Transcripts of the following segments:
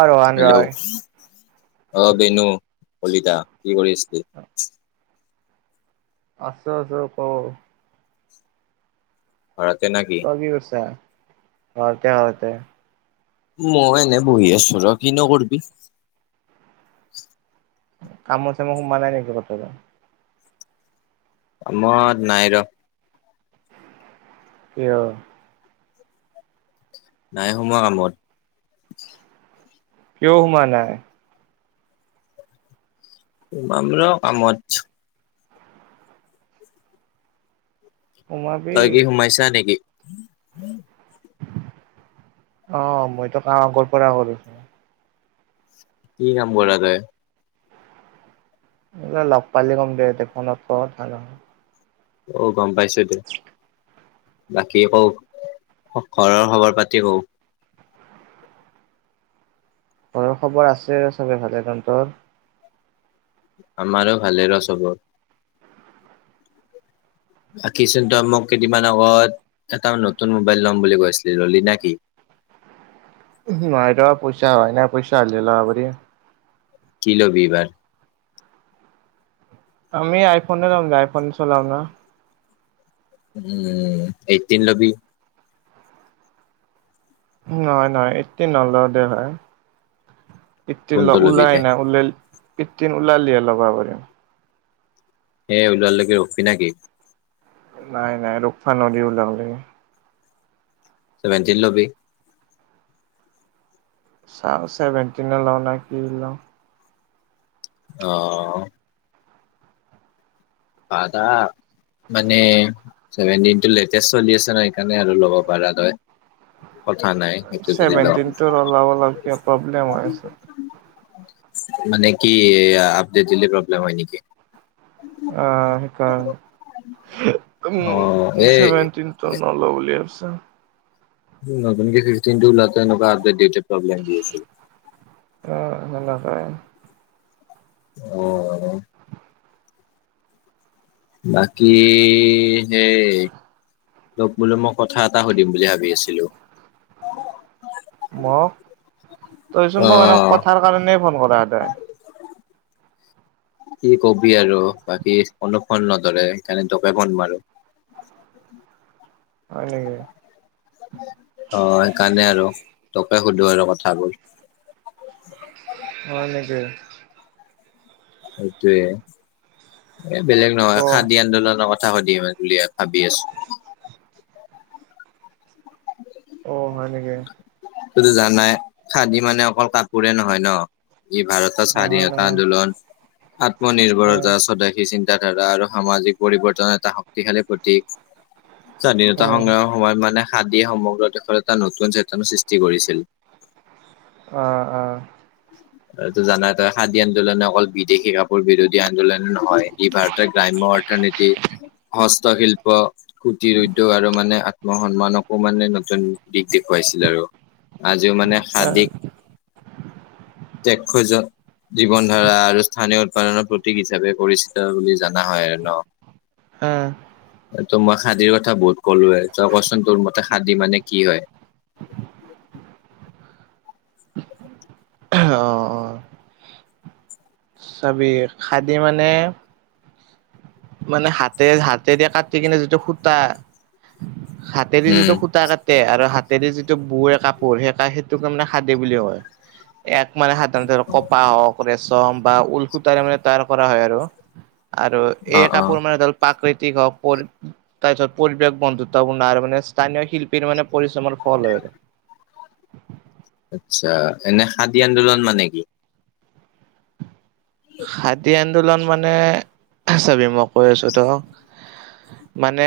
অ ৰহান হেল্ল' ৰয় অ বেনু কলিতা কি কৰি আছিলি? আছো আছোঁ ক, ঘৰতে না কি? অ কি কৰছা, ঘৰতে ঘৰতে, মই এনেই বহি আছোঁ ৰহ কিনো কৰবি। কামত চামত সোমোৱা নাই নেকি ক'তো এইবাৰ? কামত নাই ৰ, কিয়? নাই সোমোৱা কামত। কিয় সোমাৱা নাই? মামল কামত। সোমাবি তই কি সোমাইছা নেকি? অ মইতো কাম আগৰ পৰা কৰো। কি কাম কৰা যায়, এই লগ পালে ক'ম দে, এতিয়া ফোনত কোৱা কথা নহয়, অ গম পাইছোঁ দে, বাকী কওক, ঘ ঘৰৰ খবৰ পাতি কও? ঘৰৰ খবৰ আছে চবে ভালে, তনতৰ? আমাৰো ভালে ৰ চবৰ। আখিচোন তই মোক কেইদিনমান আগত এটা নতুন মোবাইল ল'ম বুলি কৈ আছিলি ৰলি না কি? নয় দে পইচা হোৱায়ে নাই পইচা হালিল বদে? কি লবি এইবাৰ? আমি আইফোনে ল'ম যে আইফোন চলাম ন। উম এইটিন লবি? নহ নহয় এইটিণ নল দে হয়। ইতিন কোনটো ল'বি ওলাই দে নাই ওলাই ইতিন ওলালিহে লগাব কৰিম। সে ওলালেকে ৰফি নে কি? নাই নাই ৰোকফা নদী ওলাও লাগে? ছেভেনটিন লবি? চাওঁ ছেভেনটিনে লওঁ ন কি লওঁ? অ। পাধা মানে ছেভেনটিণটো লেটেছ চলি আছে ন সেইকাৰণে আৰু ল'ব পাৰা তই? কথা নাই সেইটো যদি ল ছেভেনটিনটো অলপ অলপ কে প্ৰব্লেম হৈছে? মানে কি আপডেট দিলে প্ৰব্লেম হয় নিকি? আহ সেইকাৰণে, হু অ এ উম চেভেনটিন ত নল বুলি ভাবিছ? নতুনকে ছেভেনতিনটো ওলাওঁতে এনেকুৱা আপডেট দিওঁতে প্ৰব্লেম দি আছিল। এ সেনেকোৱাই। অ। বাকী সেই তপ বোলো মই কথা এটা সুধিম বুলি ভাবি আছিলো? মোক, তইচোন অ মোক এনেক কথাৰ কাৰণেই ফোন কৰা হে তই? কি কবি আৰু বাকী কোনো ফন নধৰে সেইকাৰণে তোকে ফন মাৰো। [inaudible] হয় নিকি? অ সেইকাৰণে আৰু তোকে সুধো আৰু কথাবোৰ? অ নেকি? সেইটোয়ে, এ বেলেগ নহয় অ খাদী আন্দোলনৰ কথা সুধিম বুলি ভাবি আছো? অ হয় নেকি? তুমিটো জানাই, খাদি মানে অকল কাপোৰে নহয় ন ই ভাৰত নহয় স্বাধীনতা নহয় আন্দোলন, আহ আত্মনিৰ্ভৰতা স্বদেশী চিন তা ধাৰা আৰু সামাজিক পৰিৱৰ্তন এটা শক্তিশালী প্ৰতীক। অ স্বাধীনতা সংগ্ৰামৰ সময়ত মানে সাদিয়ে সমগ্ৰ দেশত এটা নতুন চেতনা সৃষ্টি কৰিছিল। অ অ। আৰু তটো জানা তই খাদী আন্দোলনে অকল বিদেশী কাপোৰ বিৰোধী আন্দোলন নহয় ই ভাৰতত গ্ৰাম্য অৰ্থনীতি, হস্তশিল্প কুটিৰ উদ্যোগ আৰু মানে আত্ম সন্মানকো মানে নতুন দিশ দেখুৱাইছিল আৰু। আজিও মানে আহ খাদী তেক খুইজাও। [unintelligible] জীৱন ধাৰা আৰু স্থানীয় উৎপাদনৰ প্ৰতীক হিচাপে পৰিচিত বুলি জানা হয় আৰু ন? [inaudible] আহ ত' মই খাদীৰ কথা বহুত ক'লোয়ে, তই কচোন তোৰ মতে খাদী মানে কি হয়? অহ অ অ। চাবি খাদী মানে মানে হাতেৰে হাতেদি কাটি কিনে যিটো সূতা, হাতেদি উম, যিটো সুতা কাট তে আৰু হাতেৰে যিটো বৱে কাপোৰ, সেই সেইটোৰ কাৰনে খাদী বুলি ক'য়। এক মানে সাধাৰণতে কপাহ হওঁক চম বা ওলসুতাৰে মানে তৈয়াৰ কৰা হয় আৰু, আৰু এই অ', অ', কাপোৰ মানে ধৰ প্ৰাকৃতিক হওঁক, পৰ তাৰপিছত পৰিব্যক বন্ধুত্বপূৰ্ণ আৰু মানে স্থানীয় শিল্পীৰ মানে পৰিশ্ৰমৰ ফল হয় আৰু। আচ্চা। এনে খাদী আন্দোলন মানে কি? খাদী আন্দোলন মানে, চাবি মই কৈ আছোঁ ত'ক [unintelligible] মানে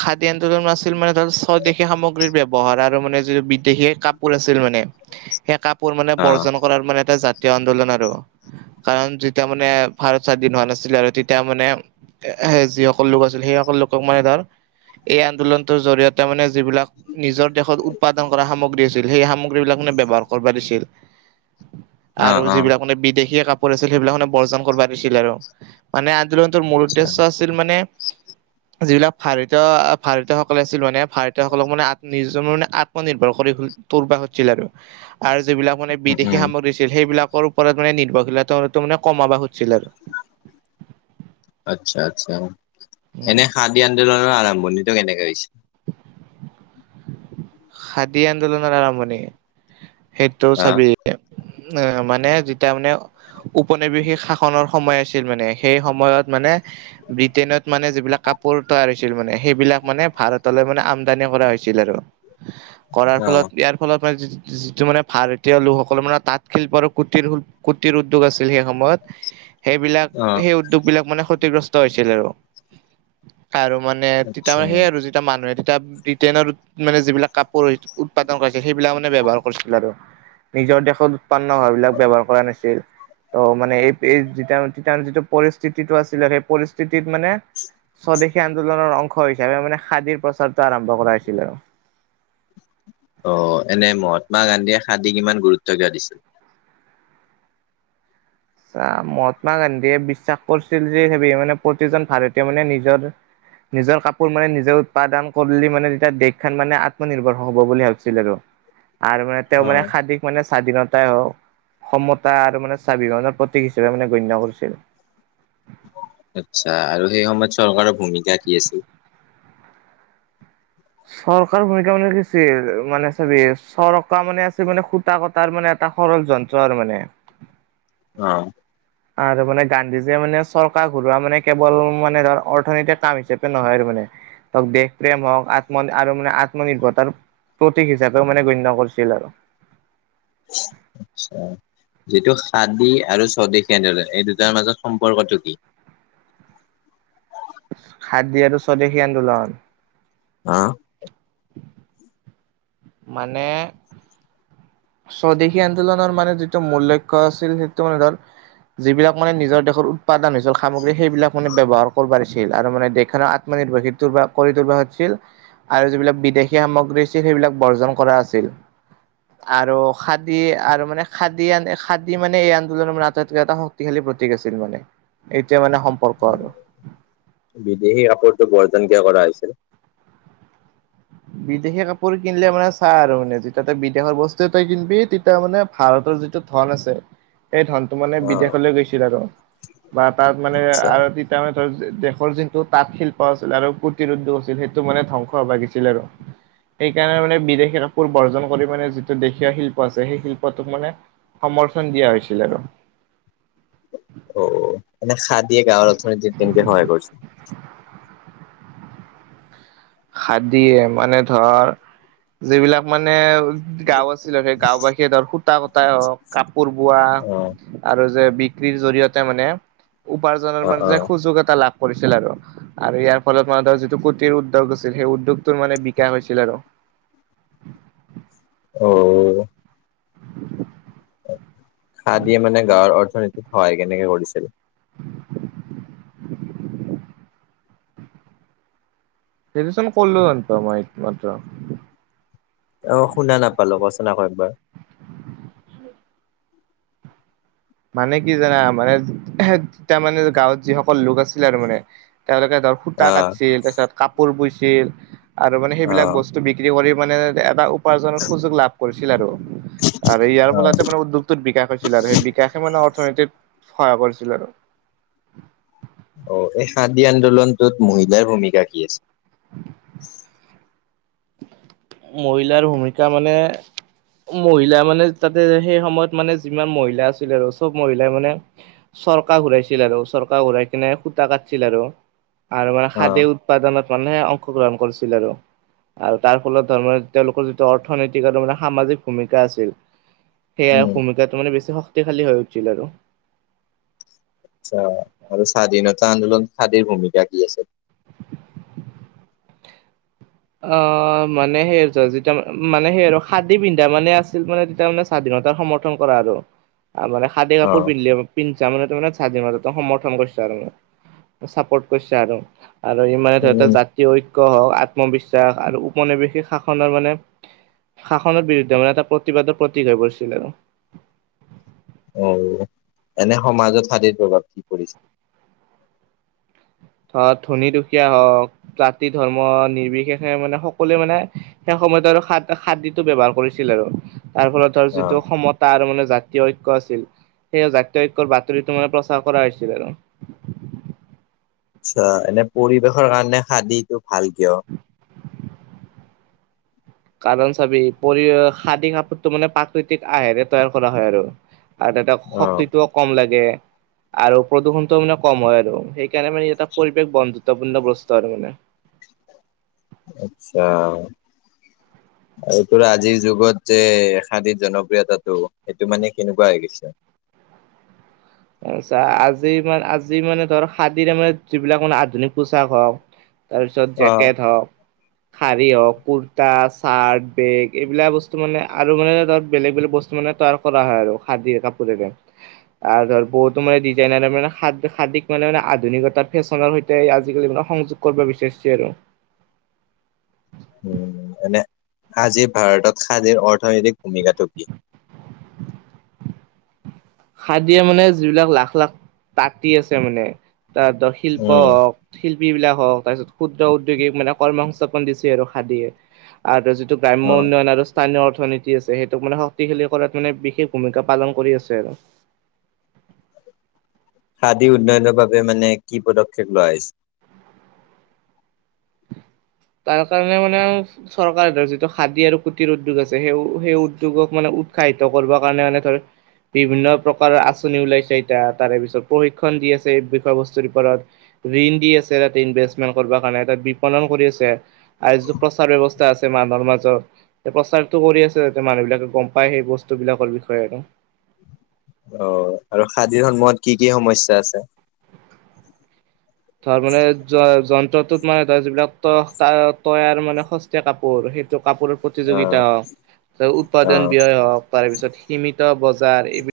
খাদী আন্দোলন আছিল মানে ধৰ স্বদেশী সামগ্ৰীৰ ব্যৱহাৰ আৰু মানে যিটো বিদেশী কাপ আছিল মানে, সেই কাপ মানে অ', বৰ্জন কৰাৰ মানে এটা জাতীয় আন্দোলন আৰু। কাৰণ তেতিয়া মানে ভাৰত স্বাধীন হোৱা নাছিলে আৰু তেতিয়া মানে এ যিসকল লোক আছিল সেই সকল লোকক মানে ধৰ এই আন্দোলনটোৰ জৰিয়তে মানে যিবিলাক নিজৰ দেশত উৎপাদন কৰা সামগ্ৰী আছিল সেই সামগ্ৰী বিলাকে মানে ব্যৱহাৰ কৰিব দিছিল। [inaudible] আৰু অ', যিবিলাক মানে বিদেশী কাপোৰ আছিল সেইবিলাক মানে বৰ্জন কৰিব দিছিল আৰু। মানে আন্দোলনটোৰ মূল আচ্ছা উদ্দেশ্য আছিল মানে যিবিলাক ভাৰতীয় ভাৰতীয়সকলে আছিল মানে ভাৰতীয়সকলক মানে আত নিজ মানে আত নিৰ্ভৰ কৰি তোৰবা খোজছিল আৰু। আৰু যিবিলাক মানে উম, বিদেশী উম, সামগ্ৰী আছিল সেইবিলাকৰ ওপৰত মানে নিৰ্ভৰশীলতো মানে কমাব খুজছিল আৰু। আচ্ছা-আচ্ছা। উম এনে খাদী আন্দোলনৰ আৰম্ভণিটো কেনেকে হৈছিল? খাদী আন্দোলনৰ আৰম্ভণি? সেইটোও হা চাবি উম, মানে যেতিয়া মানে উপনিবেশিক শাসনৰ সময় আছিল মানে, সেই সময়ত মানে ব্ৰিটেইনত মানে যিবিলাক কাপোৰ তৈয়াৰ হৈছিল মানে সেইবিলাক মানে ভাৰতলৈ মানে আমদানি কৰা হৈছিল আৰু। কৰাৰ ফলত অ', ইয়াৰ ফলত মানে যিটো মানে ভাৰতীয় লোকসকলৰ মানে তাঁত শিল্পৰ কুটিৰ-কুটিৰ উদ্যোগ আছিল সেই সময়ত, সেইবিলাক অ', সেই উ বিলাক মানে ক্ষতিগ্ৰস্ত হৈছিল আৰু। আৰু মানে তেতিয়া আচ্ছা। মানে সেই আৰু এটা মানুহে তেতিয়া ব্ৰিটেইনৰ মানে যিবিলাক কাপোৰ উৎপাদন কৰিছিল সেইবিলাক মানে ব্যৱহাৰ কৰিছিল আৰু। নিজৰ দেশত উৎপন্ন হোৱা বিলাক ব্যৱহাৰ কৰা নাছিল। ত মানে এই জিতিয়া মানে তেতিয়া মানে যিটো পৰিস্থিতিটো আছিল আৰু সেই পৰিস্থিতিটো মানে স্বদেশী আন্দোলনৰ অংশ হিচাপে মানে খাদীৰ প্ৰচাৰটো আৰম্ভ কৰা হৈছিল আৰু। অ', এনে মহাত্মা গান্ধীয়ে খাদিক ইমান গুৰুত্ব কিয় দিছিল? আ, মহাত্মা গান্ধীয়ে বিশ্বাস কৰিছিল যে সেই মানে প্ৰতিজন ভাৰতীয়ই মানে নিজৰ নিজৰ কাপোৰ মানে নিজৰ উৎপাদন কৰিলে মানে তেতিয়া দেশখন মানে আত্মনিৰ্ভৰ হ'ব বুলি ভাবিছিল আৰু। [inaudible] আৰু মানে তেওঁ মানে খাদীক মানে স্বাধীনতাই হওঁক সমতা আৰু মানে স্বাভিমানত প্ৰতীক হিচাপে মানে গণ্য কৰিছিল। আচ্ছা। আৰু সেই সময়ত চৰকাৰৰ ভূমিকা কি আছিল? চৰকাৰ ভূমিকা মানে কিছিল? মানে ছবি চৰকাৰ মানে আছিল মানে খু কটা কটাৰ মানে এটা সৰল যন্ত্ৰ আৰু মানে। অ আৰু মানে গান্ধীজীয়ে মানে চৰকাৰ ঘূৰোৱা মানে কেৱল মানে ধৰ অৰ্থনৈতিক কাম হিচাপে নহয় আৰু মানে দেশ প্ৰেম হওঁক, আত্ম আৰু মানে আত্মনিৰ্ভৰতাৰ প্ৰতীক হিচাপেও মানে গণ্য কৰিছিল আৰু। আট-ছা যিটো সাদী আৰু স্বদেশী আন্দোলন এই দুটাৰ মাজত সম্পৰ্কটো কি খাদী আৰু স্বদেশী আন্দোলন অ মানে স্বদেশী আন্দোলনৰ মানে যিটো মূল লক্ষ্য আছিল সেইটো মানে ধৰ যিবিলাক মানে নিজৰ দেশৰ উৎপাদন হৈছিল সামগ্ৰী সেইবিলাক মানে ব্যৱহাৰ কৰবা দিছিল ছিল আৰু মান দেশখনৰ আত্মনিৰ্ভৰশিলটো বা কৰি তুলবা খোজছিল আৰু যিবিলাক বিদেশী সামগ্ৰী আছিল সেইবিলাক বৰ্জন কৰা আছিল আৰু খাদী আৰু মানে খাদী আন খাদী মানে এই আন্দোলনৰ মানে আটাইতকৈ এটা শক শক্তিশালী প্ৰতীক আছিল মানে এইটোৱে মানে সম্পৰ্ক আৰু বিদেশী কাপোৰটো বৰ্জন কিয় কৰা হৈছিল বিদেশী কাপোৰ কিনলে মানে চাহ আৰু মানে যেতিয়া তই বিদেশৰ বস্তু তই কিনবি তেতিয়া মানে ভাৰতৰ যিটো ধন আছে সেই ধন ত মানে বিদেশলৈ গৈছিল আৰু বা তাত মানে আচ্ছা আৰু তিত তেওঁ ধৰ দেশৰ যোনটো তাঁত শিল্প আছিল আৰু প্ৰতিৰোধ আছিল সেইটো মানে ধ্বংস হ' বা গিছিল ছিল আৰু সেইকাৰণে মানে বিদেশী কাপোৰ বৰ্জন কৰি মানে যিটো দেশীয়া শিল্প আছে সেই শিল্পটোক মানে সমৰ্থন দিয়া হৈছিল আৰু অ এনে খাদিয়ে গাঁৱৰ অৰ্থনীতি তেনকে সহায় কৰছে খাদিয়ে মানে ধৰা যিবিলাক মানে গাও আছিল আৰু সেই গাওবাসীয়ে ধৰা সুতা কূতাই হওক কাপোৰ বোৱা অ আৰু যে বিক্ৰীৰ জৰিয়তে মানে উপাৰ্জনৰ অ মানে অ যে সুযোগ এটা লাভ কৰিছিল আৰু আৰু ইয়াৰ ফলত মান ধৰ যিটো কোটিৰ উদ্যোগ আছিল সেই উদ্যোগটো মানে বিকাশ হৈছিল আৰু অও খাদিয়ে মানে গাঁৱৰ অৰ্থনীতিত সহায় কেনেকে কৰিছিল গেজোয়েচন কৰলো [unintelligible] অ শুনা নাপালো ক চোন আক একবাৰ মানে কি জানা মানে তেতামানে গাঁৱত যিসকল লোক আছিল আৰু মানে তেওঁলোকে দক সুতা অ কাটছিল তাৰপিছত কাপোৰ বুইছিল আৰু মানে অ সেইবিলাক বস্তু বিক বিক্ৰি কৰি মানে এবা উপ উপাৰ্জনৰ সুযোগ লাভ কৰিছিল আৰু আৰু ইয়াৰ ফলতে মানে উদ্যোগটোৰ বিকাশ হৈছিল আৰু সেই বিক বিকাশে মানে অৰ্থনীতিত সহায় কৰিছিল আৰু অ এই খাদী আন্দোলনটোত মহিলাৰ ভূমিকা কি আছি মহিলাৰ ভূমিকা মানে মহিলা মানে তাতে সেই সময়ত মানে যিমান মহিলা আছিল আৰু চব মহিলাই মানে চৰকা ঘূৰাইছিল আৰু চৰকা ঘূৰাই কিনে সূতা কাট-ছিল আৰু আৰু মানে অ', খাদে উৎপাদনত মানেহে অংশগ্ৰহণ কৰিছিল আৰু আৰু তাৰ ফলত ধৰ তেওঁলোকৰ যিটো অৰ্থনৈতিক মানে সামাজিক ভূমিকা আছিল সেয়া উম, ভূমিকাটো মানে বেছি শক্তিশালী হৈ উঠিছিল আৰু আচ্ছা আৰু স্বাধীনতা আন্দোলন খাদীৰ ভূমিকা কি আছি অ মানে সেই যেতিয়া মানে সেই আৰু খাদী পিন্ধা মানে আছিল মানে তেতিয়া মানে স্বাধীনতাৰ সমৰ্থন কৰা আৰু মানে খাদে কাপোৰ অ', পিন্ধলে পিনছা মানে তুমি মানে স্বাধীনতা সমৰ্থন কৰছা আৰু মানে চাপৰ্ট কৰছা আৰু আৰু ই মানে উম, ধৰি ত উম, জাতিয় ঐক্য হওক আত্মবিশ্বাস আৰু উপনিৱেশিক শাসনৰ মানে শাসনৰ বিৰুদ্ধে মানে এটা প্ৰতিবাদৰ প্ৰতীক হৈ পৰিছিল আৰু অ ও অ এনে সমাজত খাদিৰ প্ৰভাৱ কি পৰিছে। ধৰা ধনী-দুখীয়া হওক জাতি-ধৰ্ম নিৰ্বিশেষে মানে সকলোৱে মানে ইহ্ সেই সময়ত আৰু খাদ খাদীটো ব্যৱহাৰ কৰিছিল আৰু তাৰ ফলত আৰু অ', যিটো সমত তাৰ মানে জাতীয় ঐক্য আছিল সেই জাতীয় ঐক্যৰ বাতৰিতো মানে প্ৰচাৰ কৰা হৈছিল আৰু আচ্ছা এনে পৰিৱেশৰ কাৰণে খাদীটো ভাল কিয় কাৰণ চাবি পৰি এ আ খাদি কাপোৰটো মানে প্ৰাকৃতিক আহেৰে তৈয়াৰ কৰা হয় আৰু আৰু তাত এটা অ', শক্তিটোও কম লাগে। আৰু প্ৰদূষণটো মানে কম হয় আৰু সেইকাৰণে মানে এটা পৰিৱেশ বন্ধুত্বপূৰ্ণ বস্তু আৰু মানে অ অ আচ্ছা। আৰু তোৰ আজিৰ যুগত যে এ খাদিত জনপ্ৰিয়তাটো সেইটো মানে কেনেকুৱা হৈ গৈছে। এ চা আজি মানে আজি মানে ধৰ খাদীৰে মানে যিবিলাক মানে আধুনিক পোচাক হওক তাৰপিছত অ', জেকেট হওক। শাৰী হওক, কুুৰ্তা, চাৰ্ট, বেগ এইবিলাক বস্তু মানে আৰু মানে ধৰ বেলেগ বেলেগ বস্তু মানে তাৰ কৰা হয় আৰু খাদি কাপোৰেৰে ইহ আৰু ধৰ বহুতো মানে ডিজাইনাৰে মানে খাদিক মানে মানে আধুনিকতাত ফেশ্বনৰ সৈতে আজিকালি মানে সংযুক্ত কৰিব বিচাৰিছে আৰু উম উ উ উ উ এনে আজি ভাৰতত সাজিৰ অৰ্থনৈতিক ভূমিকাটো কি? খাদিয়ে মানে যিবিলাক লাখ লাখ তাঁতি আছে মানে তাহঁতৰ শিল্প উম, হওক। শিল্পী বিলাক হওঁক তাৰপিছত ক্ষুদ্ৰ উদ্যোগিক মানে কৰ্ম-সংস্থাপন দিছে আৰু খাদিয়ে ইহ আৰু এটা যদি যিটো গ্ৰাম্য অ', উন্নয়ন আৰু স্থানীয় অৰ্থনীতি আছে সেইটোক মানে শক্তিশালী কৰাত মানে বিশেষ ভূমিকা পালন কৰি আছে আৰু খাদি উন্নয়নৰ বাবে মানে কি পদক্ষেপ লোৱা হৈছে। তাৰ কাৰণে মানে আৰু চৰকাৰে ধৰ যিটো খাদী আৰু কুটিৰ উদ্যোগ আছে সেই সেই উদ্যোগক মানে উৎসাহিত কৰিব কাৰণে মানে ধৰ বিভিন্ন প্ৰকাৰৰ আঁচনি ওলাইছে এতিয়া আৰ তাৰে পিছত প্ৰশিক্ষণ দি আছে বিষয়-বস্তুৰ ওপৰত। ঋণ দি আছে তাতে ইনভেষ্টমেন্ট কৰিবৰ কাৰণে তাত বিপণন কৰি আছে আৰু যিটো প্ৰচাৰ ব্যৱস্থা যা আছে মানুহৰ মাজত প্ৰচাৰতটো কৰি আছে মানুহ বিলাকে গম পাই সেই বস্তু বিলাকৰ বিষয়ে আৰু অ অ অ আৰু খাদিৰ সন্ময়ত কি কি সমস্যা আছে। ধৰ মানে য যন্ত্ৰটোত মানে ধৰ যিবিলাক ত ত তৈয়াৰ মানে সস্তীয়া কাপোৰ সেইটো কাপোৰ অ', প্ৰতিযোগিতা হওক উৎপাদন ব্যয় হওক তাৰপিছত সীমিত বজাৰ এইবিলাক